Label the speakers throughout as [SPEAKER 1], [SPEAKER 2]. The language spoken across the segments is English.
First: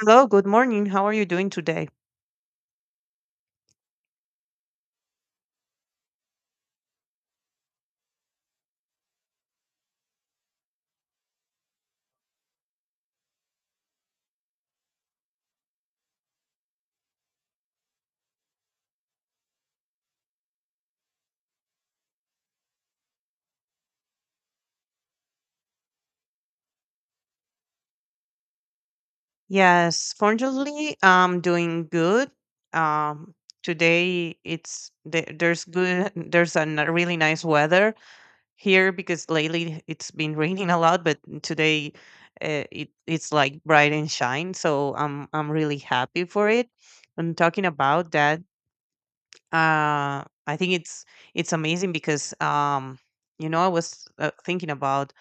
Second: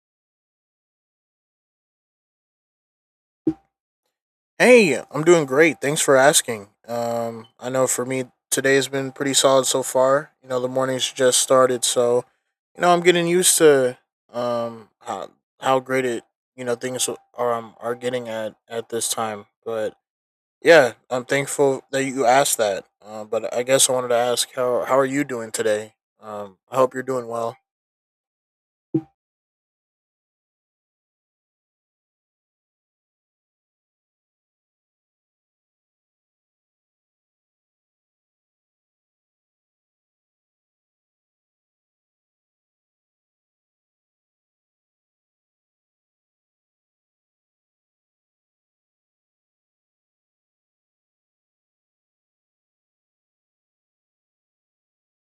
[SPEAKER 1] Hello, good morning. How are you doing today?
[SPEAKER 2] Hey, I'm doing great. Thanks for asking. I know for me today has been pretty solid so far. You know, the morning's just started, so I'm getting used to um how, how great it things are getting at this time. But yeah, I'm thankful that you asked that. But I guess I wanted to ask how are you doing today? I hope you're doing well.
[SPEAKER 1] Yes, fortunately, I'm doing good. Um, Today there's good there's a really nice weather here because lately it's been raining a lot, but today it's like bright and shine. So I'm really happy for it. And talking about that, I think it's amazing because I was thinking about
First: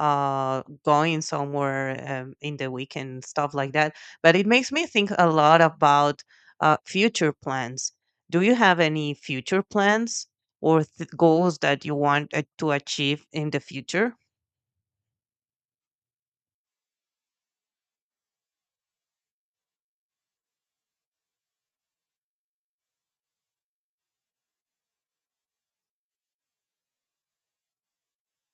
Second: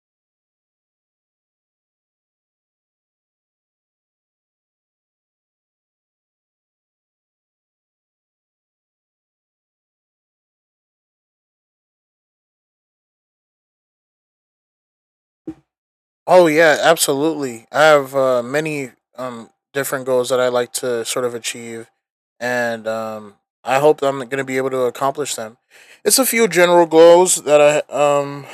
[SPEAKER 1] going somewhere in the weekend stuff like that, but it makes me think a lot about future plans. Do you have any future plans or goals that you want to achieve in the future?
[SPEAKER 2] Oh yeah, absolutely. I have many different goals that I like to sort of achieve, and I hope that I'm going to be able to accomplish them. It's a few general goals I um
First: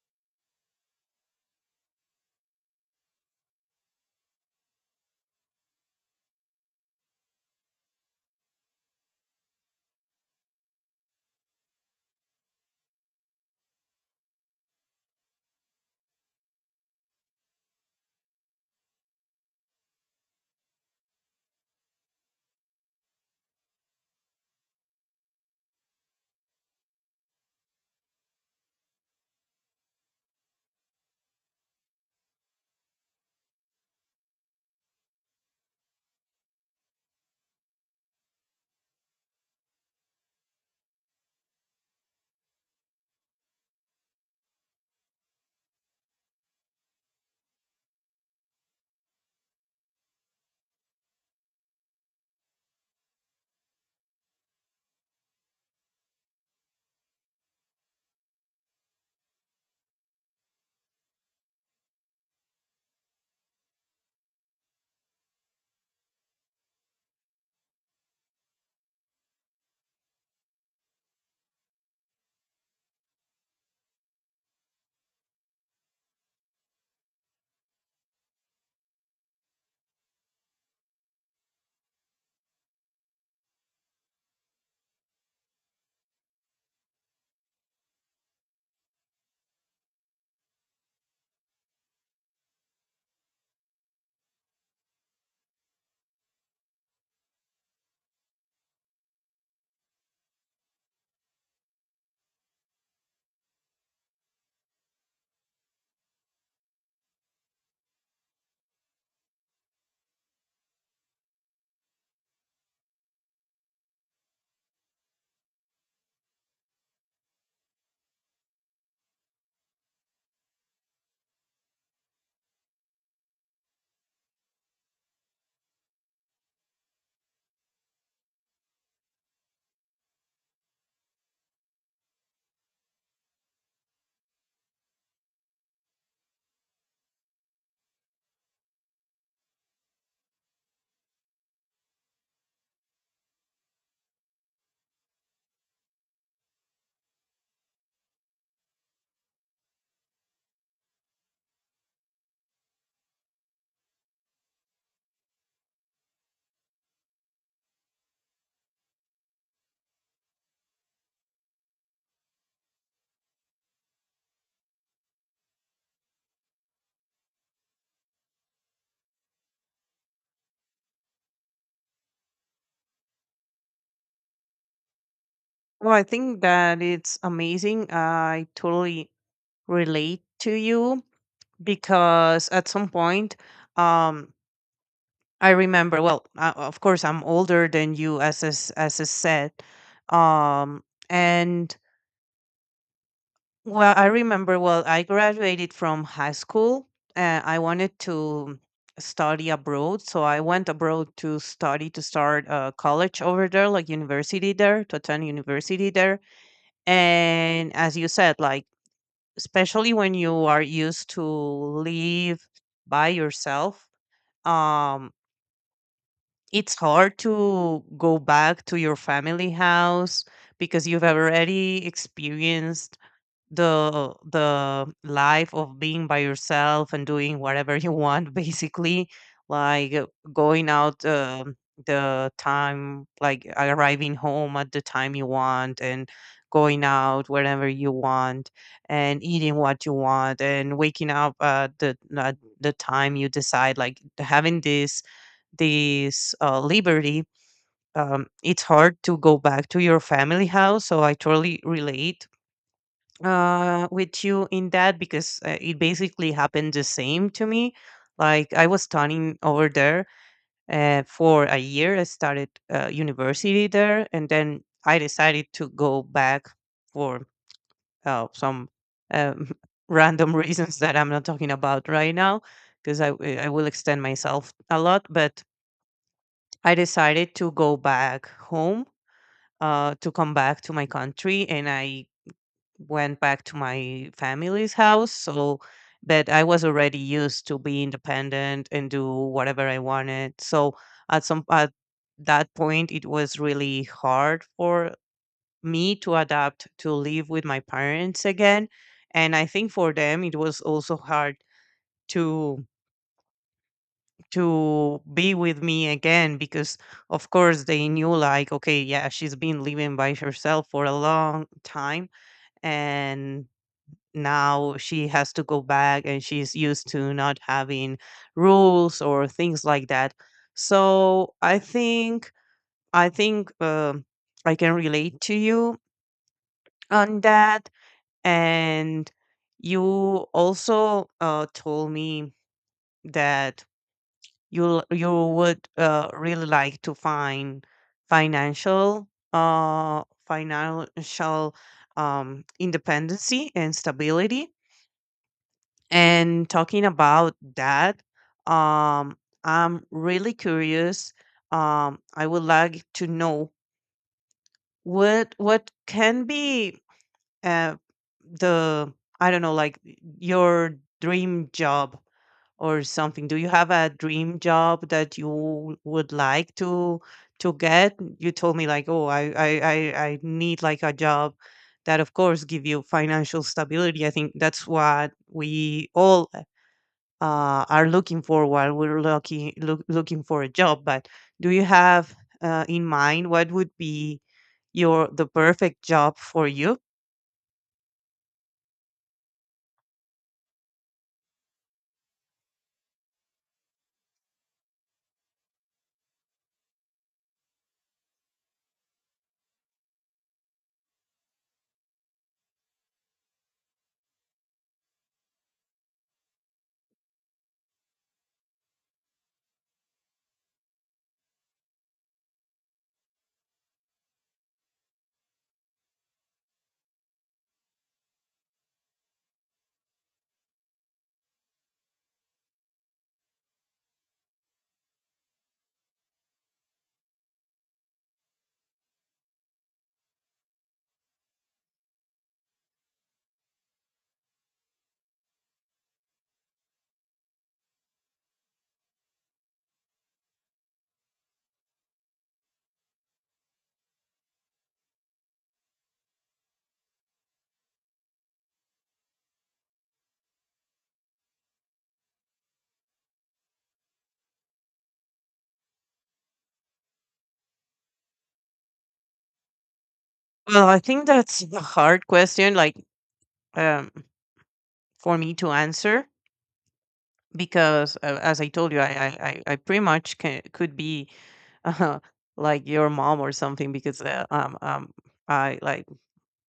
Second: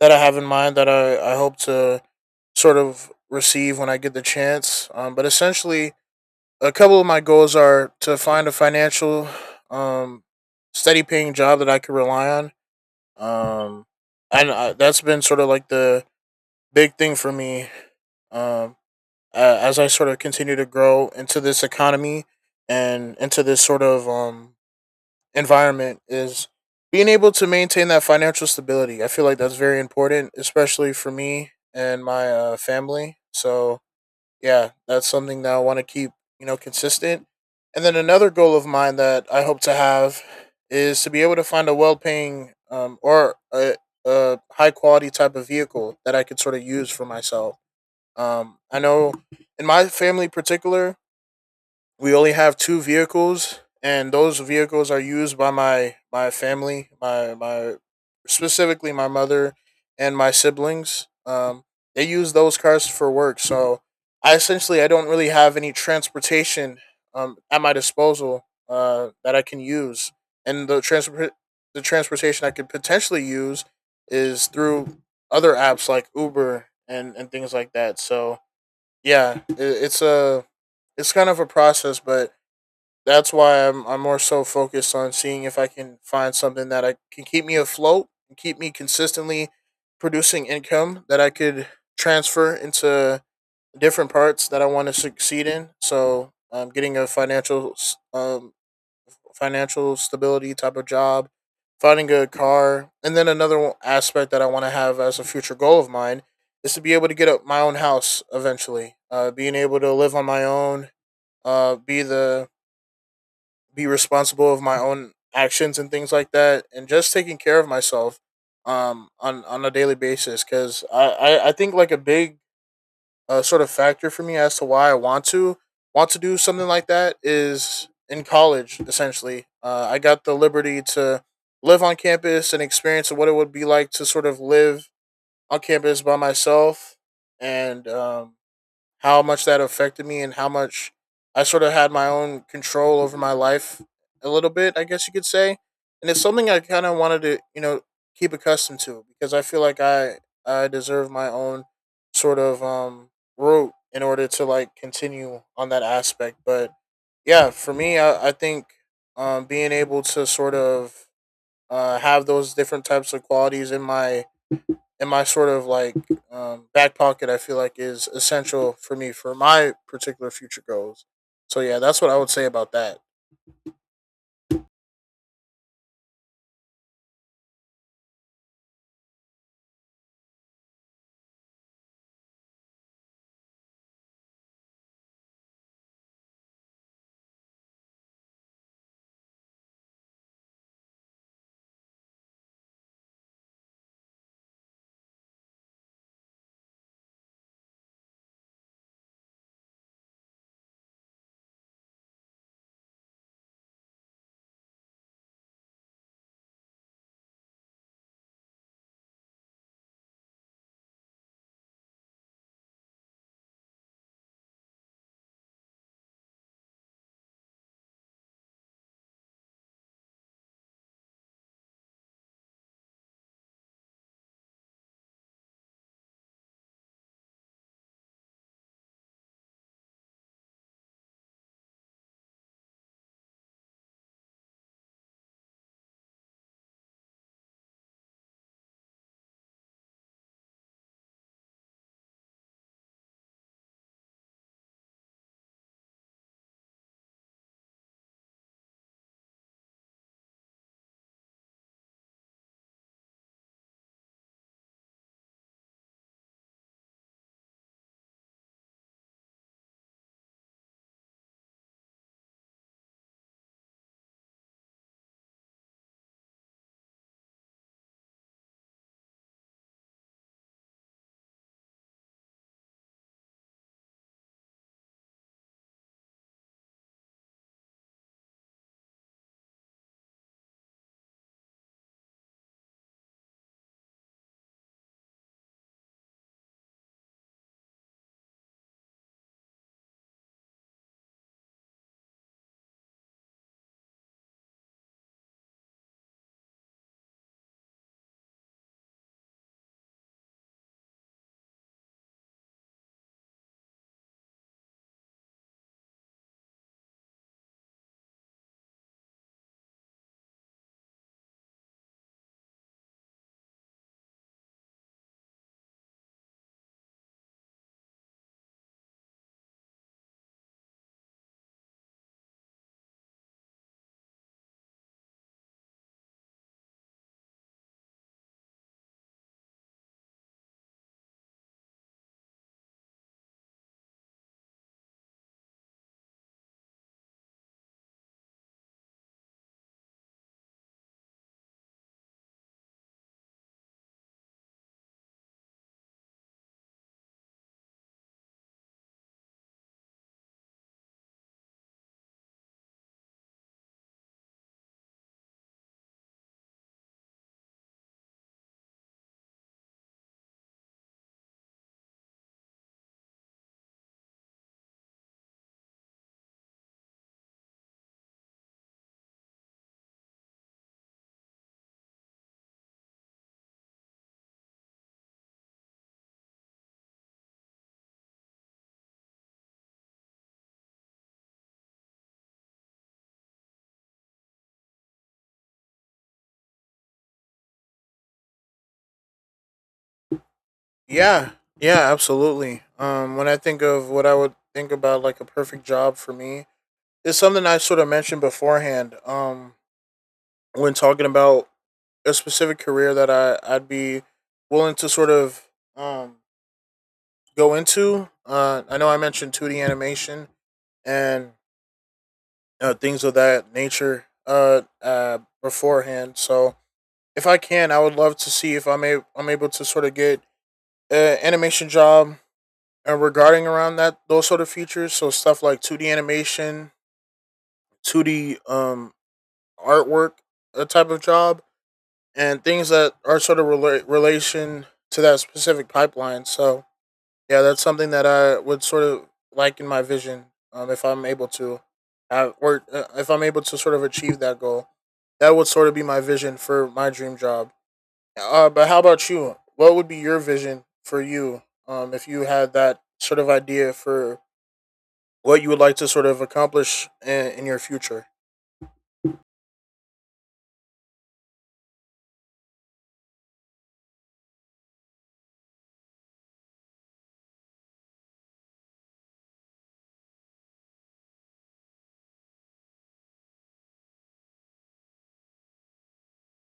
[SPEAKER 2] that I have in mind that I hope to sort of receive when I get the chance. But essentially, a couple of my goals are to find a financial um steady paying job that I can rely on. Um, and That's been sort of like the big thing for me. Um as I sort of continue to grow into this economy and into this sort of environment is being able to maintain that financial stability. I feel like that's very important, especially for me and my family. So yeah, that's something that I want to keep consistent. And then another goal of mine that I hope to have is to be able to find a a high-quality type of vehicle that I could sort of use for myself. I know in my family in particular, we only have two vehicles, and those vehicles are used by my family, my specifically my mother and my siblings. They use those cars for work, so I essentially I don't really have any transportation, at my disposal that I can use, and the transportation I could potentially use is through other apps like Uber and things like that. So yeah, it's a it's kind of a process, but that's why I'm more so focused on seeing if I can find something that I can keep me afloat and keep me consistently producing income that I could transfer into different parts that I want to succeed in. So, getting a financial stability type of job, finding a good car, and then another aspect that I want to have as a future goal of mine is to be able to get up my own house eventually. Being able to live on my own, uh, be the be responsible of my own actions and things like that, and just taking care of myself on a daily basis because I think like a big sort of factor for me as to why I want to do something like that is in college. Essentially, I got the liberty to live on campus and experience what it would be like to sort of live on campus by myself and how much that affected me and how much I sort of had my own control over my life a little bit, I guess you could say. And it's something I kind of wanted to, you know, keep accustomed to because I feel like I deserve my own sort of route in order to like continue on that aspect. But yeah, for me, I think being able to sort of have those different types of qualities in my sort of like back pocket. I feel like is essential for me for my particular future goals. So yeah, that's what I would say about that.
[SPEAKER 1] Well, I think that it's amazing. I totally relate to you because at some point, um I remember, well, of course I'm older than you, as is said, um and well, I remember, well, I graduated from high school and I wanted to study abroad. So I went abroad to study, to start a college over there, like university there, to attend university there. And as you said, like, especially when you are used to live by yourself, um, it's hard to go back to your family house because you've already experienced the life of being by yourself and doing whatever you want, basically, like going out, the time, like arriving home at the time you want, and going out wherever you want, and eating what you want, and waking up at the time you decide, like having this this liberty. It's hard to go back to your family house, so I totally relate with you in that, because it basically happened the same to me. Like I was studying over there for a year. I started university there, and then I decided to go back for some um, random reasons that I'm not talking about right now, because I will extend myself a lot. But I decided to go back home. To come back to my country, and I went back to my family's house. So, but I was already used to be independent and do whatever I wanted. So, at some at that point, it was really hard for me to adapt to live with my parents again, and I think for them it was also hard to to be with me again, because of course they knew, like, okay, yeah, she's been living by herself for a long time, and now she has to go back, and she's used to not having rules or things like that. So I think, I think, I can relate to you on that. And you also told me that you would really like to find financial independency and stability. And talking about that, um, I'm really curious. I would like to know what can be uh, the, I don't know, like, your dream job or something. Do you have a dream job that you would like to get? You told me, like, oh, I need like a job that, of course, give you financial stability. I think that's what we all are looking for while we're looking for a job. But do you have in mind what would be your the perfect job for you?
[SPEAKER 2] Yeah, yeah absolutely. When I think of what I would think about like a perfect job for me, it's something I sort of mentioned beforehand when talking about a specific career that I'd be willing to sort of um go into. I know I mentioned two D animation and things of that nature beforehand. So if I can, I would love to see if I'm able to sort of get an animation job regarding around that those sort of features. So stuff like two D animation, two D artwork, a type of job and things that are sort of relation to that specific pipeline. So yeah, that's something that I would sort of like in my vision, if I'm able to have. Or If I'm able to sort of achieve that goal, that would sort of be my vision for my dream job. But how about you? What would be your vision for you if you had that sort of idea for what you would like to sort of accomplish in your future?
[SPEAKER 1] Well, I think that's a hard question, like, um, for me to answer because, as I told you, I pretty much could be uh, like your mom or something, because I like,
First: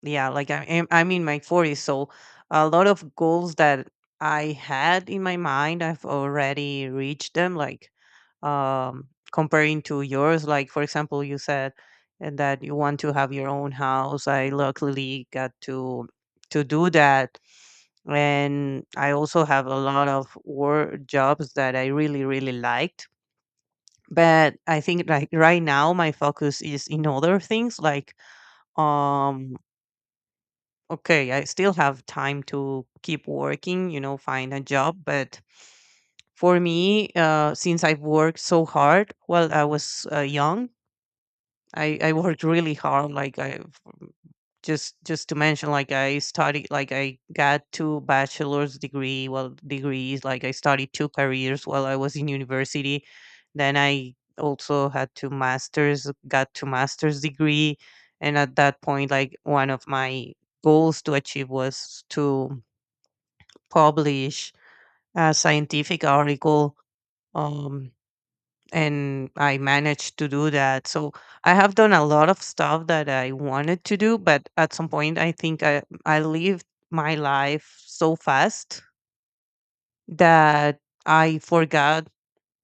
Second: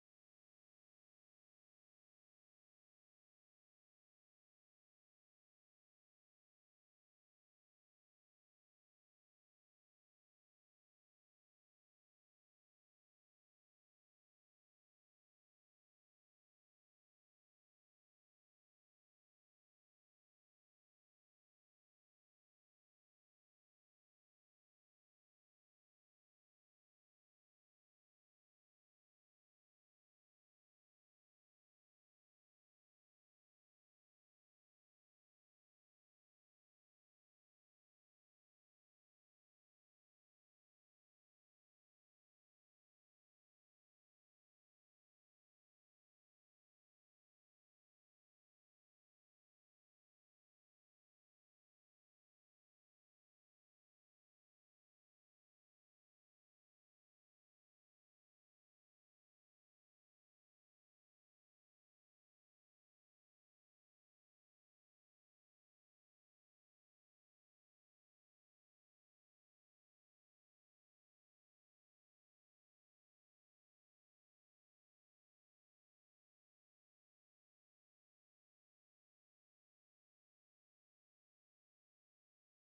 [SPEAKER 1] yeah, like I'm in my 40s, so a lot of goals that I had in my mind, I've already reached them. Like, um, comparing to yours, like, for example, you said and that you want to have your own house. I luckily got to do that, and I also have a lot of work jobs that I really really liked. But I think, like, right now my focus is in other things, like, um okay, I still have time to keep working, you know, find a job. But for me, since I've worked so hard while I was young, I worked really hard. Like, I just to mention, like, I studied, like, I got two bachelor's degree, well, degrees. Like, I studied two careers while I was in university. Then I also had two masters, got two masters degree, and at that point, like, one of my goals to achieve was to publish a scientific article. Um, and I managed to do that. So I have done a lot of stuff that I wanted to do, but at some point I think I lived my life so fast that I forgot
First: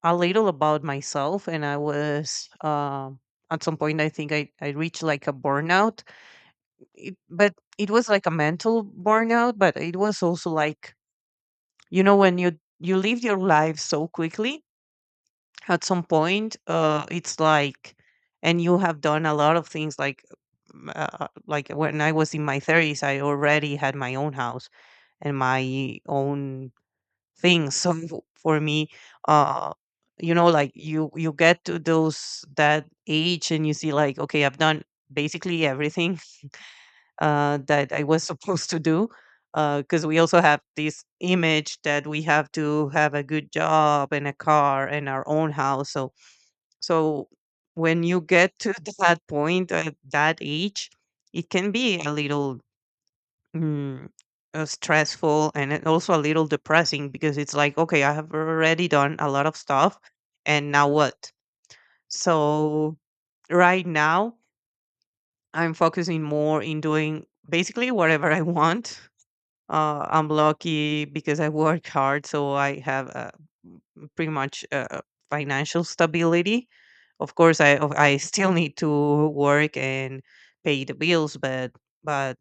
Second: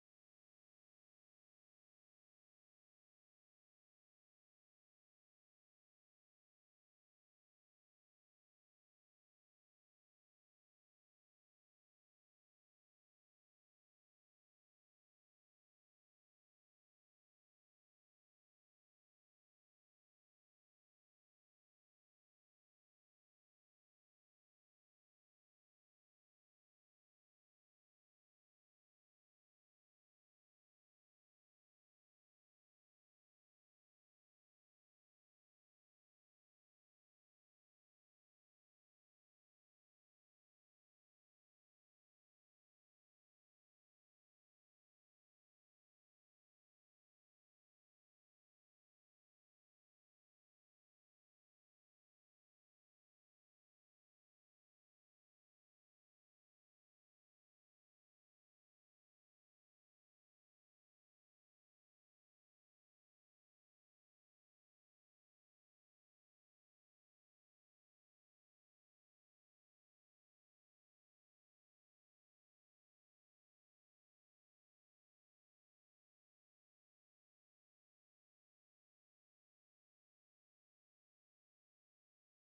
[SPEAKER 1] a little about myself, and I was at some point I think I reached like a burnout. But it was like a mental burnout, but it was also like, you know, when you live your life so quickly, at some point it's like, and you have done a lot of things, like, like when I was in my 30s I already had my own house and my own things. For me, uh you know, like, you get to those that age and you see, like, okay, I've done basically everything that I was supposed to do, because we also have this image that we have to have a good job and a car and our own house. So, when you get to that point at that age, it can be a little mm, stressful, and it also a little depressing, because it's like, okay, I have already done a lot of stuff, and now what? So, right now, I'm focusing more in doing basically whatever I want. I'm lucky because I work hard, so I have m- pretty much financial stability. Of course, I still need to work and pay the bills, but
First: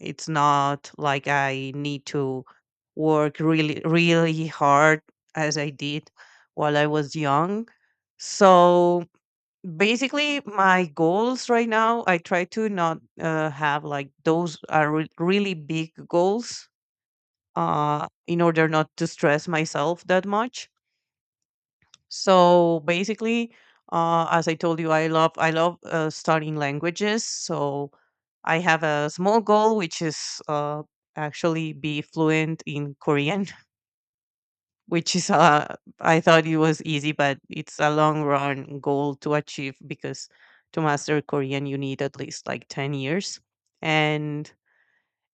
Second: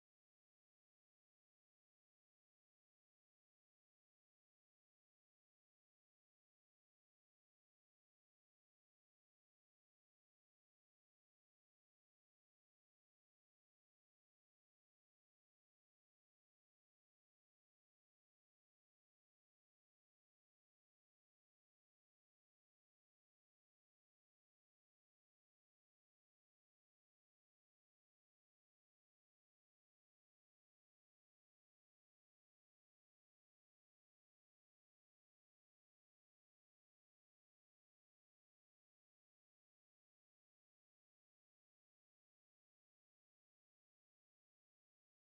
[SPEAKER 1] it's not like I need to work really really hard as I did while I was young. So basically, my goals right now, I try to not have like those really big goals in order not to stress myself that much. So basically, as I told you, I love studying languages. So I have a small goal, which is actually be fluent in Korean, which is I thought it was easy, but it's a long run goal to achieve because to master Korean you need at least like 10 years. And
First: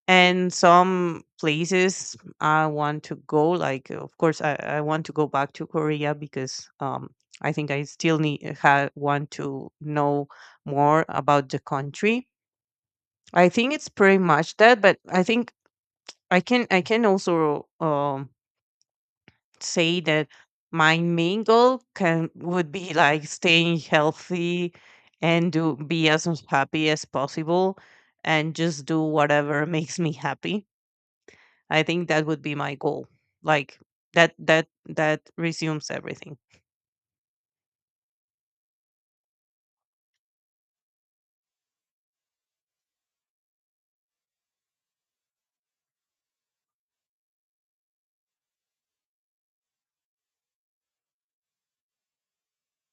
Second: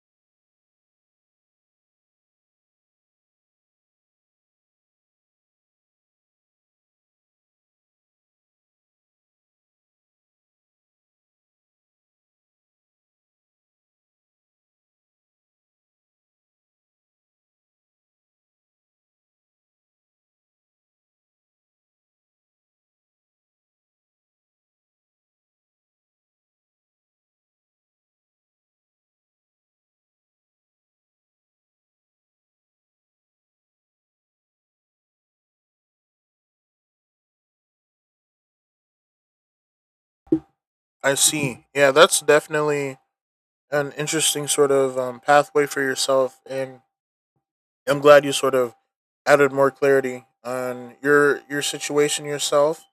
[SPEAKER 1] and some places I want to go. Like, of course, I want to go back to Korea because I think I still need want to know more about the country. I think it's pretty much that, but I think I can also say that my main goal can would be like staying healthy and do be as happy as possible and just do whatever makes me happy. I think that would be my goal. Like, that resumes everything.
[SPEAKER 2] I see. Yeah, that's definitely an interesting sort of pathway for yourself, and I'm glad you sort of added more clarity on your situation yourself,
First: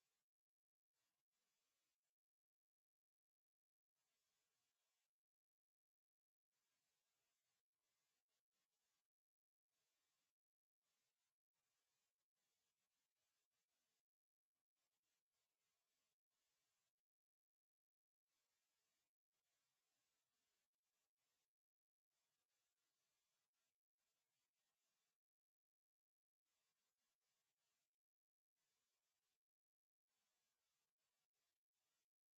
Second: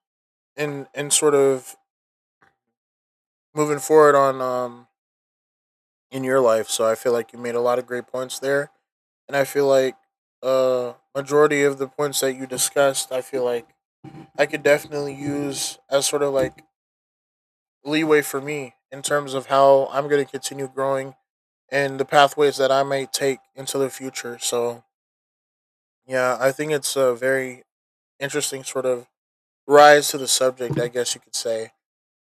[SPEAKER 2] and sort of moving forward on in your life. So I feel like you made a lot of great points there, and I feel like majority of the points that you discussed, I feel like I could definitely use as sort of like leeway for me in terms of how I'm going to continue growing and the pathways that I may take into the future. So yeah, I think it's a very interesting sort of rise to the subject, I guess you could say.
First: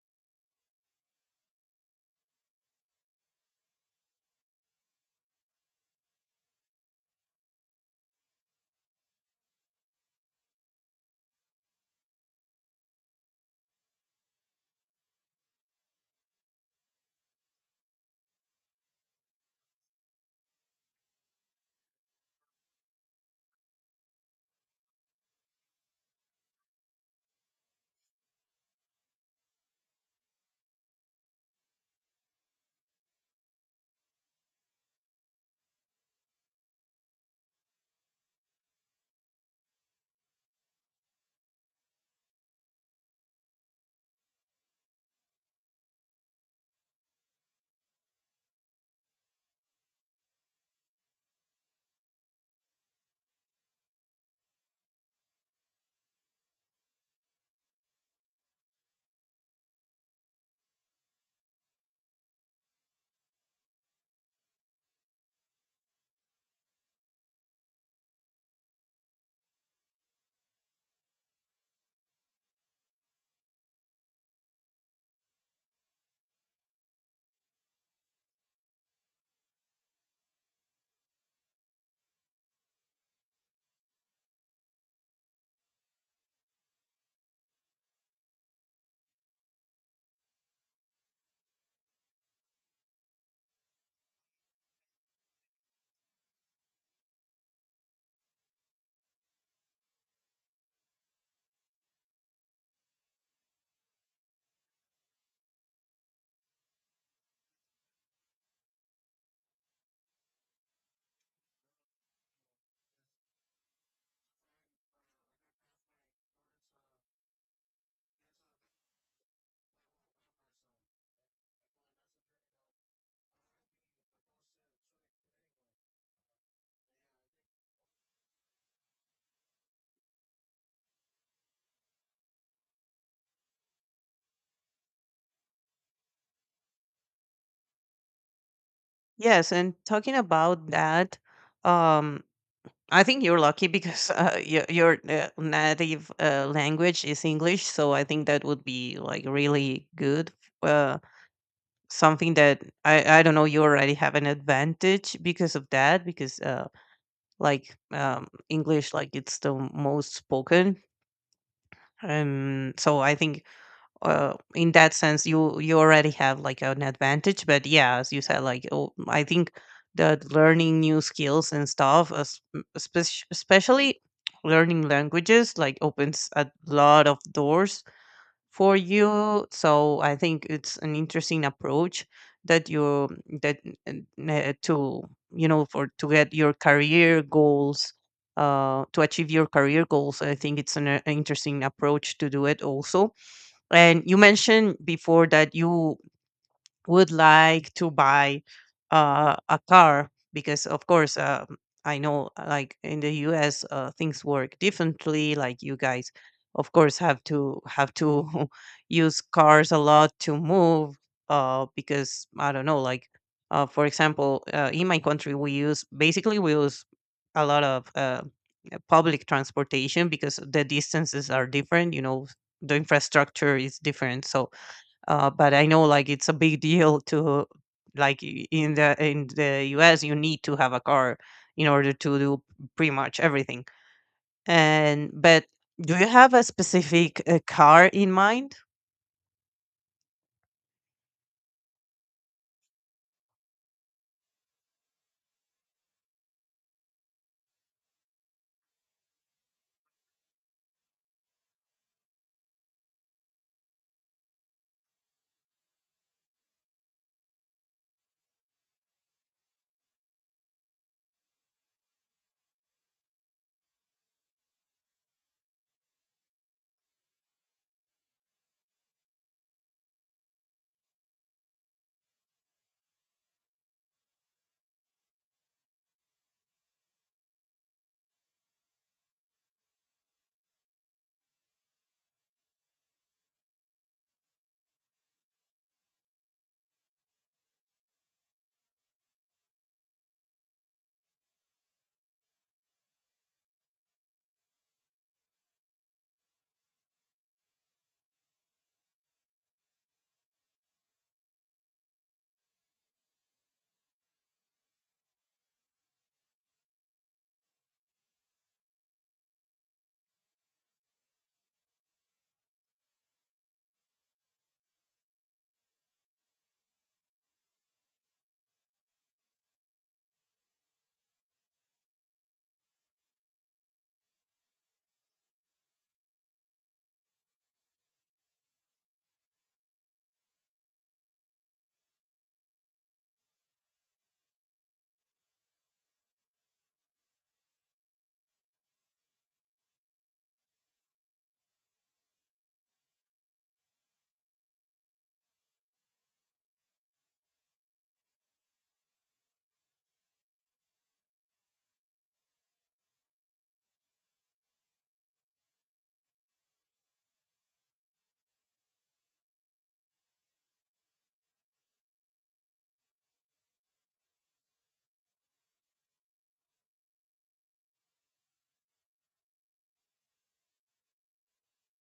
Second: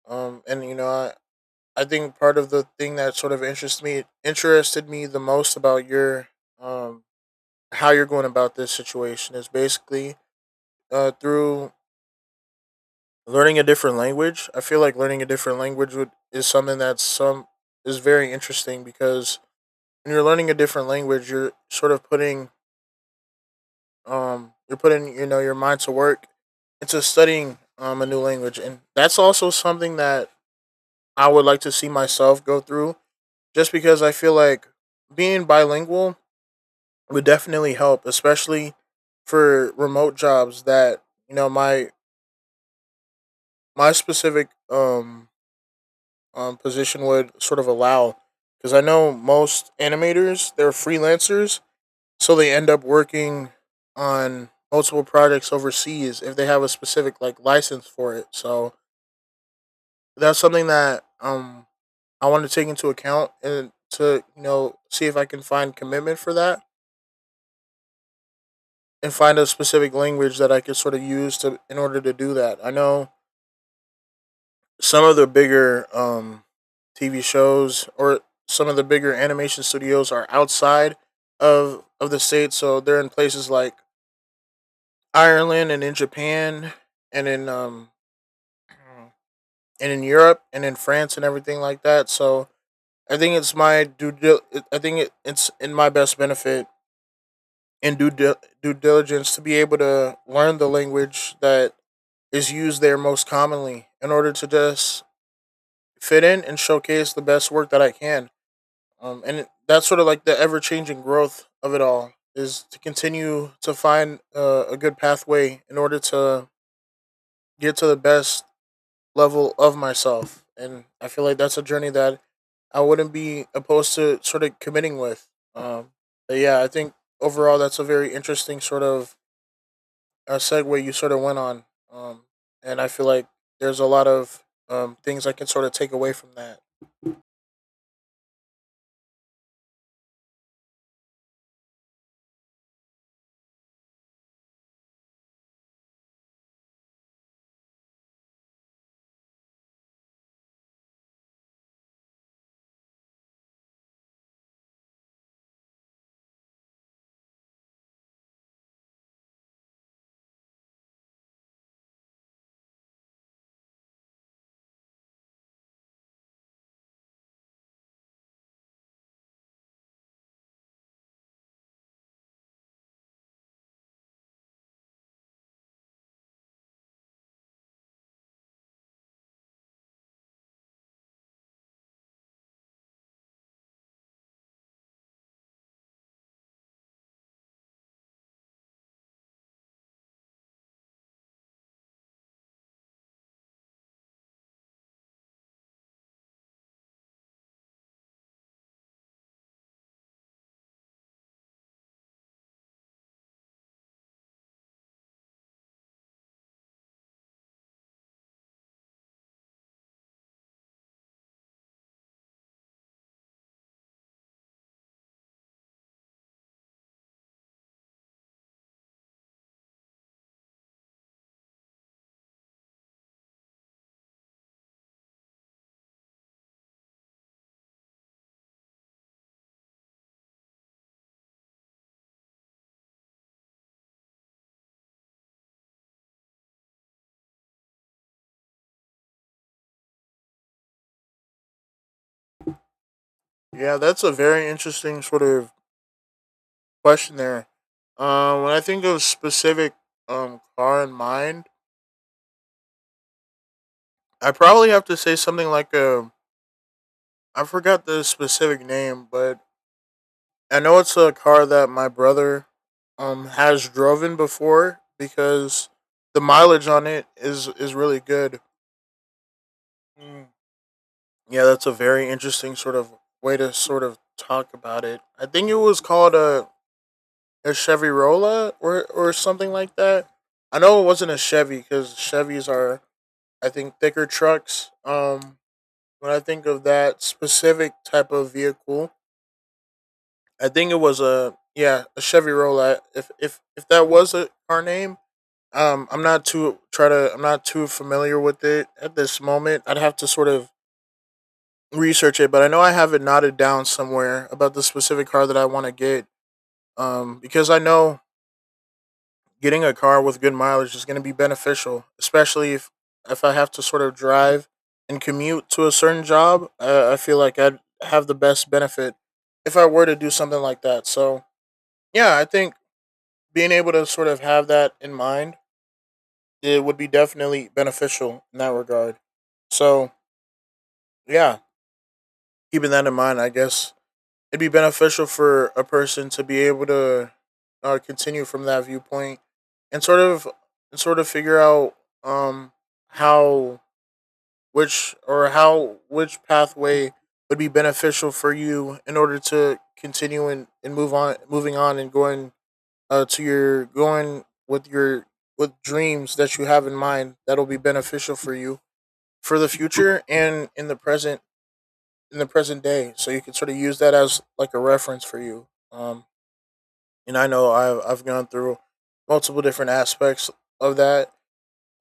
[SPEAKER 2] And you know, I think part of the thing that sort of interests me interested me the most about your um how you're going about this situation is basically through learning a different language. I feel like learning a different language would is something that's some is very interesting because when you're learning a different language, you're sort of putting you're putting, you know, your mind to work into studying a new language, and that's also something that I would like to see myself go through. Just because I feel like being bilingual would definitely help, especially for remote jobs that my specific position would sort of allow. Because I know most animators they're freelancers, so they end up working on multiple projects overseas if they have a specific like license for it. So that's something that I want to take into account, and to, you know, see if I can find commitment for that and find a specific language that I could sort of use to in order to do that. I know some of the bigger TV shows or some of the bigger animation studios are outside of the state, so they're in places like Ireland and in Japan and in and in Europe and in France and everything like that. So I think it's my due. I think it's in my best benefit and due diligence to be able to learn the language that is used there most commonly in order to just fit in and showcase the best work that I can. That's sort of like the ever changing growth of it all is to continue to find a good pathway in order to get to the best level of myself. And I feel like that's a journey that I wouldn't be opposed to sort of committing with. Um, but yeah, I think overall that's a very interesting sort of a segue you sort of went on, um, and I feel like there's a lot of things I can sort of take away from that.
[SPEAKER 1] Yes, and talking about that, um, I think you're lucky because your native language is English, so I think that would be like really good. Uh, something that I don't know, you already have an advantage because of that, because like English, like, it's the most spoken. So I think in that sense, you already have like an advantage. But yeah, as you said, like, oh, I think that learning new skills and stuff, especially learning languages, like, opens a lot of doors for you. So I think it's an interesting approach that you that to you know, for to get your career goals, to achieve your career goals. I think it's an interesting approach to do it also. And you mentioned before that you would like to buy a car because of course I know like in the US things work differently, like, you guys, of course, have to use cars a lot to move because I don't know, like, for example, in my country we use basically we use a lot of public transportation, because the distances are different, you know, the infrastructure is different. So but I know, like, it's a big deal to like in the US you need to have a car in order to do pretty much everything. And but do you have a specific car in mind?
[SPEAKER 2] Yeah, that's a very interesting sort of question there. When I think of specific car in mind, I probably have to say something like a, I forgot the specific name, but I know it's a car that my brother has driven before because the mileage on it is really good. Mm. Yeah, that's a very interesting sort of way to sort of talk about it. I think it was called a Chevy Rolla or something like that. I know it wasn't a Chevy because Chevys are I think thicker trucks. When I think of that specific type of vehicle, I think it was a, yeah, a Chevy Roulette. If that was a car name, I'm not too try to I'm not too familiar with it at this moment. I'd have to sort of research it, but I know I have it knotted down somewhere about the specific car that I want to get. Because I know getting a car with good mileage is going to be beneficial, especially if I have to sort of drive and commute to a certain job. I feel like I'd have the best benefit if I were to do something like that. So yeah, I think being able to sort of have that in mind, it would be definitely beneficial in that regard. So, yeah, keeping that in mind, I guess it'd be beneficial for a person to be able to continue from that viewpoint and sort of figure out um how which or how which pathway would be beneficial for you in order to continue and move on moving on and going to your going with your with dreams that you have in mind that'll be beneficial for you for the future and in the present day, so you can sort of use that as like a reference for you. And I've gone through multiple different aspects of that.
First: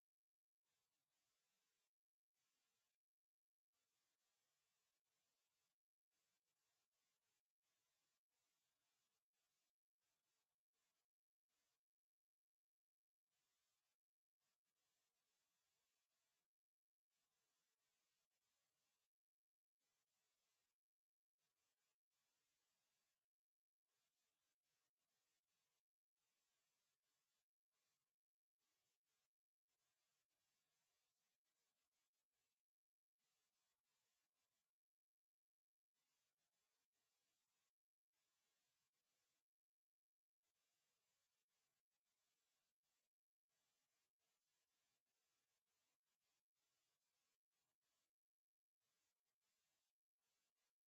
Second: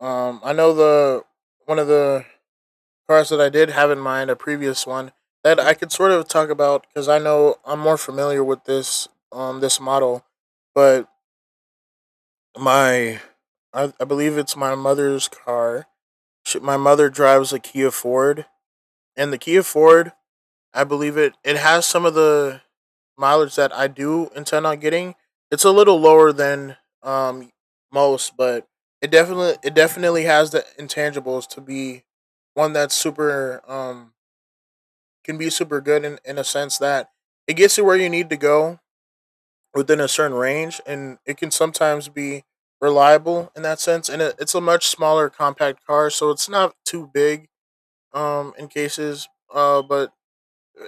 [SPEAKER 2] I know the one of the cars that I did have in mind, a previous one that I could sort of talk about because I know I'm more familiar with this, this model. But my I, I believe it's my mother's car. My mother drives a Kia Ford, and the Kia Ford, I believe it has some of the mileage that I do intend on getting. It's a little lower than um most, but it definitely has the intangibles to be one that's super can be super good, in a sense that it gets you where you need to go within a certain range, and it can sometimes be reliable in that sense. And it's a much smaller compact car, so it's not too big in cases. But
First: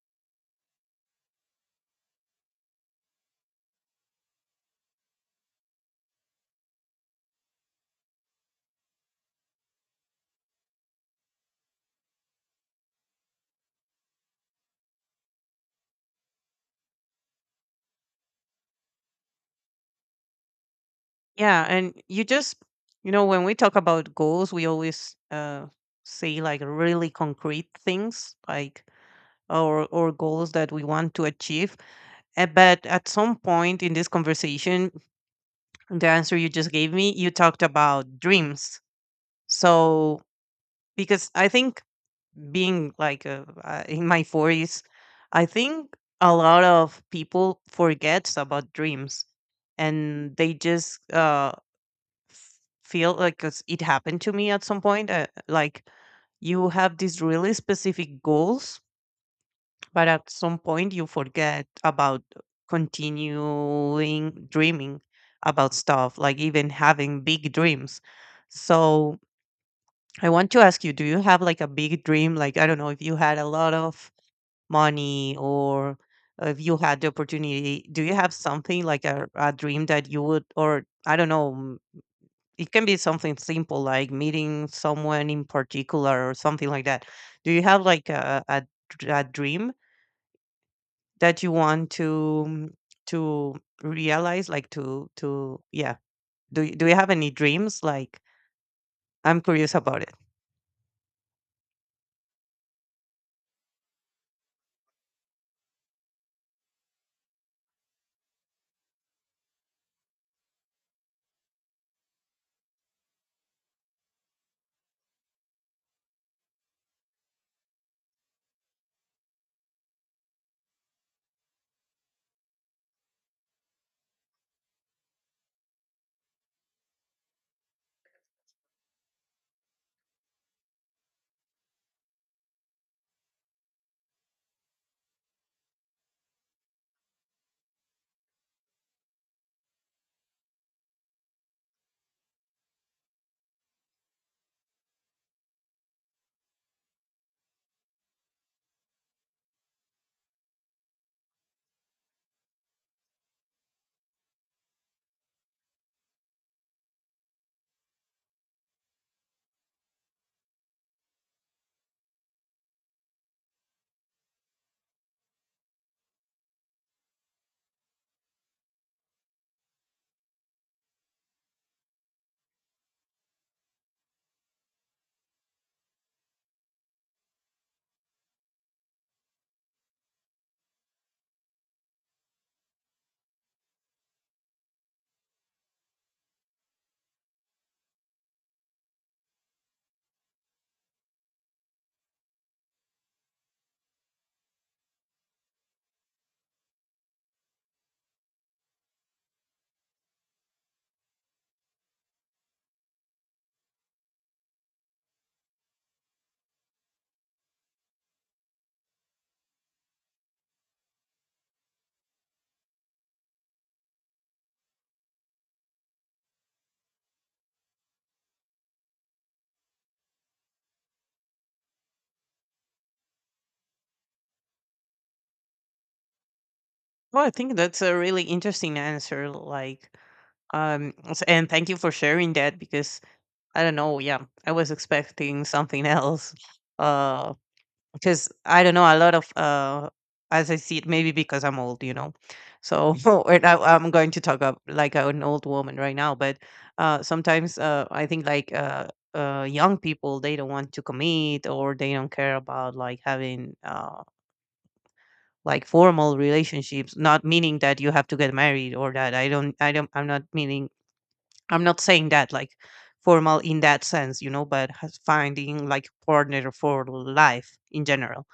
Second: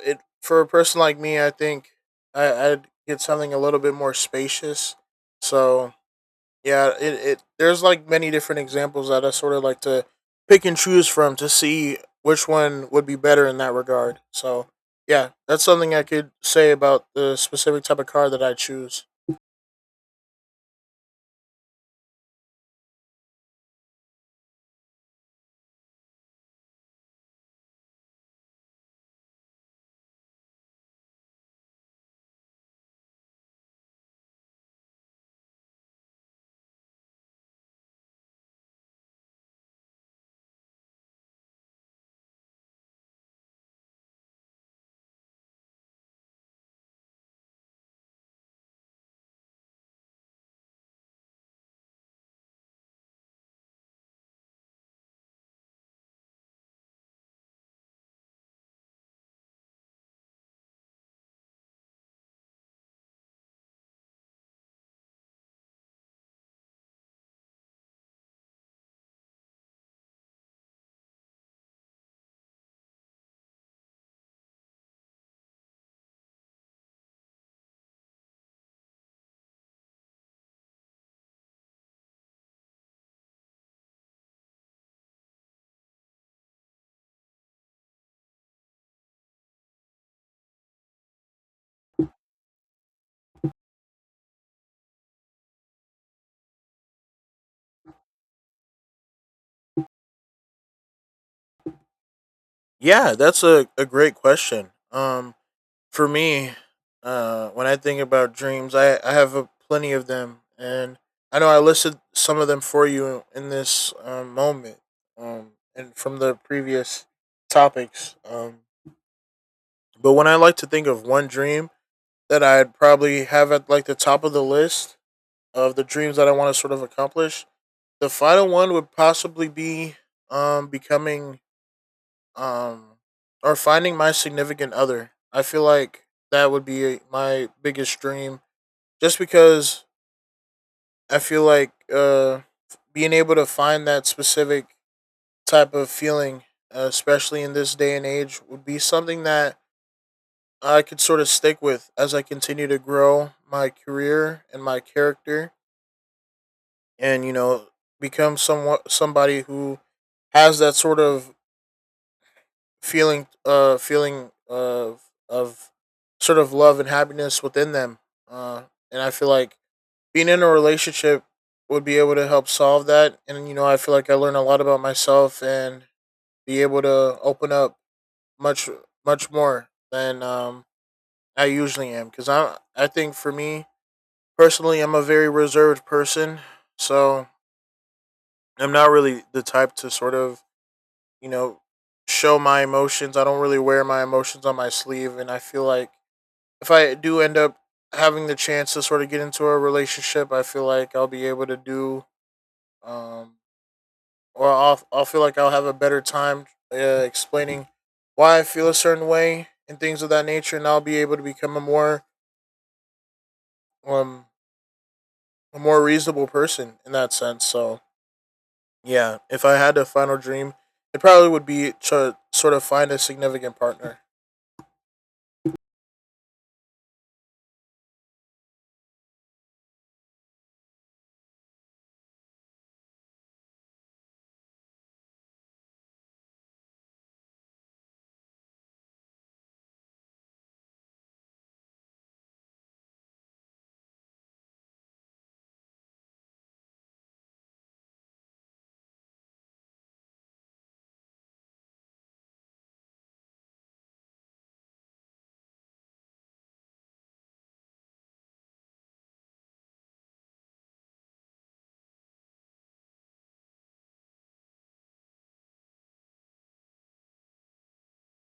[SPEAKER 2] it for a person like me, I think I'd get something a little bit more spacious. So yeah, it there's like many different examples that I sort of like to pick and choose from to see which one would be better in that regard. So yeah, that's something I could say about the specific type of car that I choose.
[SPEAKER 1] Yeah, and you just, you know, when we talk about goals, we always say, like, really concrete things, like, or goals that we want to achieve. But at some point in this conversation, the answer you just gave me, you talked about dreams. So because I think being like in my forties, I think a lot of people forgets about dreams, and they just f- feel like, 'cause it happened to me at some point like, you have these really specific goals, but at some point you forget about continuing dreaming about stuff, like even having big dreams. So I want to ask you, do you have like a big dream? Like, I don't know, if you had a lot of money, or if you had the opportunity, do you have something like a dream that you would, or I don't know, it can be something simple, like meeting someone in particular or something like that. Do you have like a a dream that you want to realize, like to yeah. Do you have any dreams? Like, I'm curious about it.
[SPEAKER 2] Yeah, that's a great question. For me, when I think about dreams, I have a plenty of them, and I know I listed some of them for you in this moment, um, and from the previous topics. But when I like to think of one dream that I'd probably have at like the top of the list of the dreams that I want to sort of accomplish, the final one would possibly be becoming um or finding my significant other. I feel like that would be my biggest dream just because I feel like being able to find that specific type of feeling, especially in this day and age, would be something that I could sort of stick with as I continue to grow my career and my character, and you know, become somewhat somebody who has that sort of feeling feeling of sort of love and happiness within them. Uh, and I feel like being in a relationship would be able to help solve that. And you know, I feel like I learned a lot about myself and be able to open up much much more than I usually am. Because I think for me personally, I'm a very reserved person, so I'm not really the type to sort of, you know, show my emotions. I don't really wear my emotions on my sleeve, and I feel like if I do end up having the chance to sort of get into a relationship, I feel like I'll be able to do, um, or I'll feel like I'll have a better time explaining why I feel a certain way and things of that nature, and I'll be able to become a um more reasonable person in that sense. So yeah, if I had a final dream, it probably would be to sort of find a significant partner.
[SPEAKER 1] Well, I think that's a really interesting answer, like, and thank you for sharing that, because I don't know, yeah, I was expecting something else. Uh because I don't know, a lot of as I see it, maybe because I'm old, you know. So or now I'm going to talk up like an old woman right now, but sometimes I think like young people, they don't want to commit, or they don't care about like having like formal relationships, not meaning that you have to get married, or that I'm not meaning, I'm not saying that, like, formal in that sense, you know, but finding like partner for life in general.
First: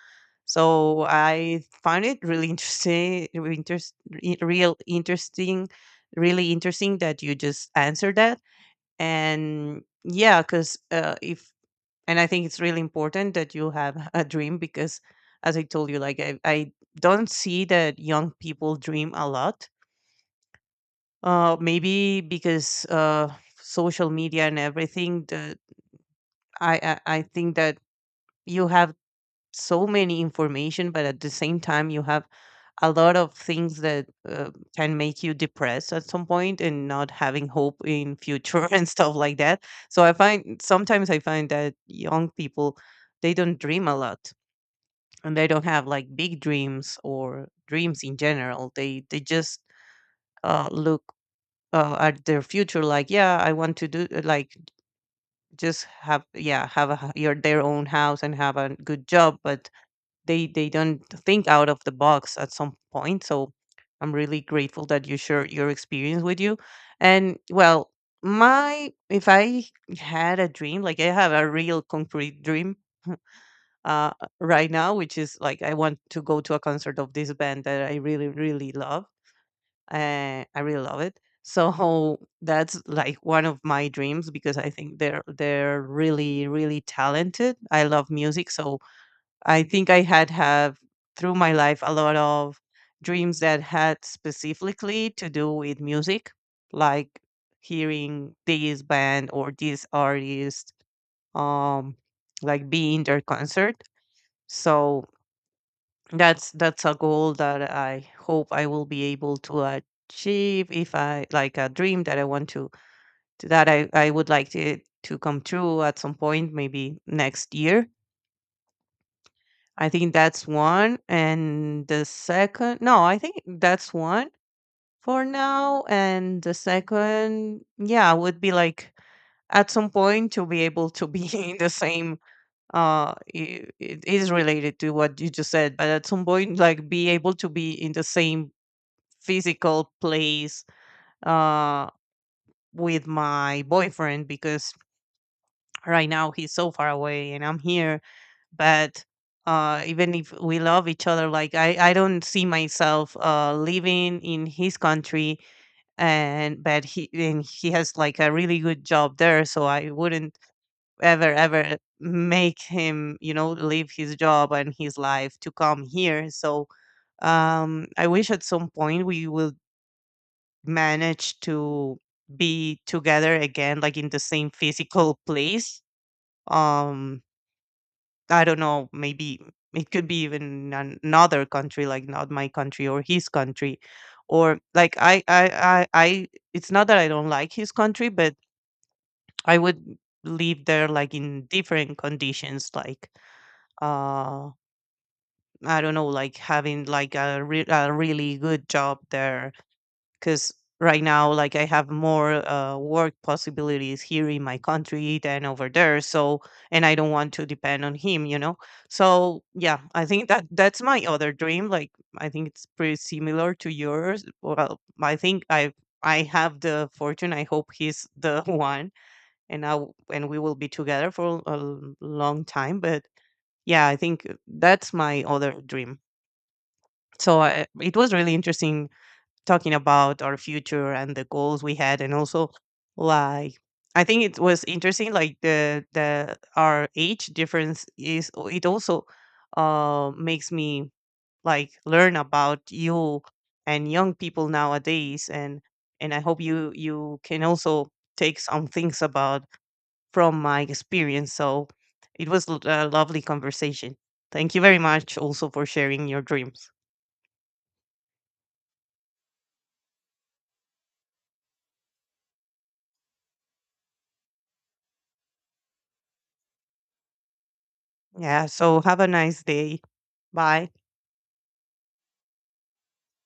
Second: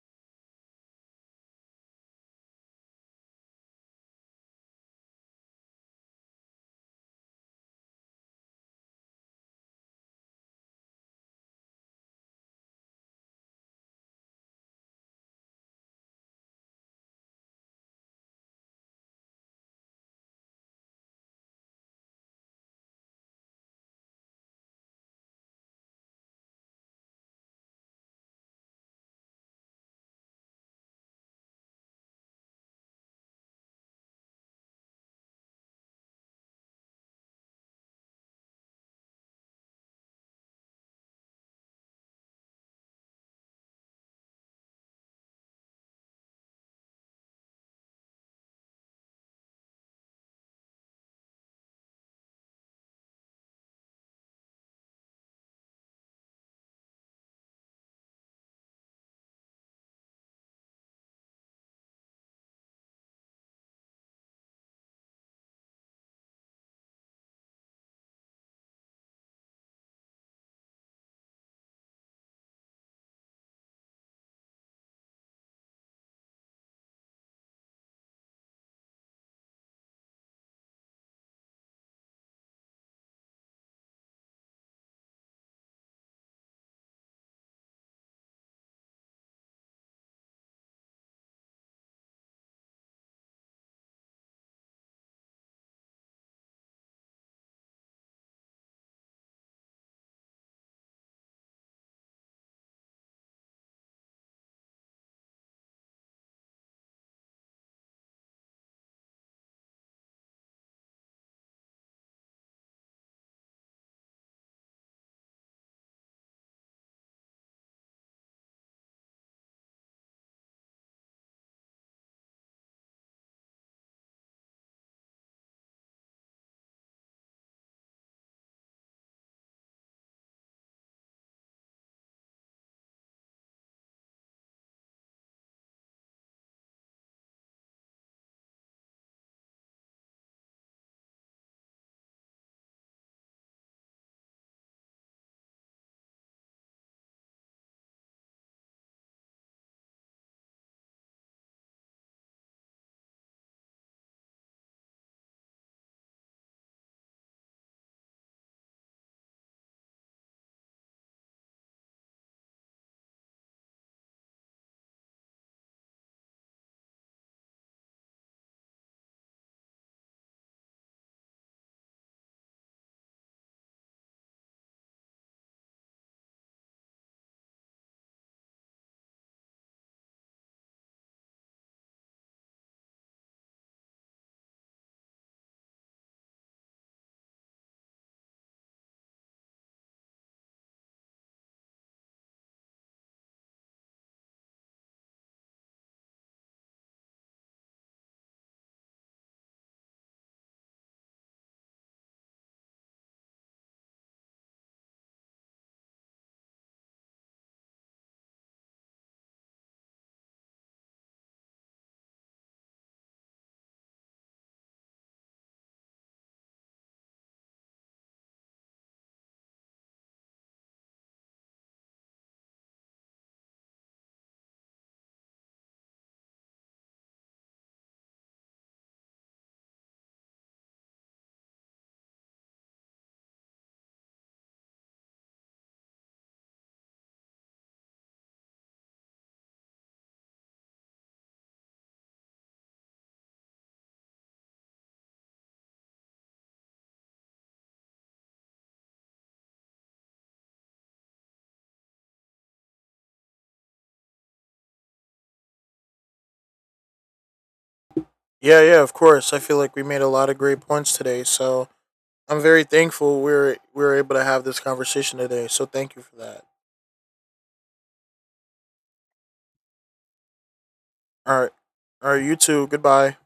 [SPEAKER 1] So I find it really interesting, real interesting, really interesting that you just answered that. And yeah, because if and I think it's really important that you have a dream because, as I told you, like, I don't see that young people dream a lot. Maybe because social media and everything. The, I think that you have so many information, but at the same time, you have a lot of things that can make you depressed at some point and not having hope in future and stuff like that. So I find, sometimes I find that young people, they don't dream a lot, and they don't have like big dreams or dreams in general. They just look at their future, like, yeah, I want to do, like, just have, yeah, have your their own house and have a good job, but they don't think out of the box at some point. So I'm really grateful that you share your experience with you. And well, my, if I had a dream, like, I have a real concrete dream uh right now, which is like I want to go to a concert of this band that I really, really love. I really love it. So that's like one of my dreams because I think they're really, really talented. I love music, so I think I had have through my life a lot of dreams that had specifically to do with music, like hearing this band or this artist, um, like being their concert. So that's a goal that I hope I will be able to achieve, if I, like, a dream that I want to, that I would like to come true at some point, maybe next year. I think that's one, and the second, no, I think that's one for now, and the second, yeah, would be like, at some point to be able to be in the same, I it is related to what you just said, but at some point, like, be able to be in the same physical place, uh, with my boyfriend, because right now he's so far away and I'm here. But even if we love each other, like, I don't see myself living in his country, and but he has like a really good job there, so I wouldn't ever ever make him, you know, leave his job and his life to come here. So I wish at some point we will manage to be together again, like in the same physical place. Um, I don't know, maybe it could be even another country, like not my country or his country, or like I. It's not that I don't like his country, but I would live there like in different conditions, like uh, I don't know, like having like a really good job there, because right now, like, I have more work possibilities here in my country than over there. So, and I don't want to depend on him, you know. So yeah, I think that that's my other dream. Like, I think it's pretty similar to yours. Well, I think I have the fortune, I hope he's the one, and we will be together for a long time, but yeah, I think that's my other dream. So I, it was really interesting talking about our future and the goals we had, and also, like, I think it was interesting, like, the our age difference is, it also makes me like learn about you and young people nowadays, and I hope you can also take some things about from my experience. So it was a lovely conversation. Thank you very much also for sharing your dreams.
[SPEAKER 2] Yeah, yeah, of course. I feel like we made a lot of great points today, so I'm very thankful we are able to have this conversation today. So thank you for that.
[SPEAKER 1] Yeah, so have a nice day. Bye.
[SPEAKER 2] All right, all right, you too. Goodbye.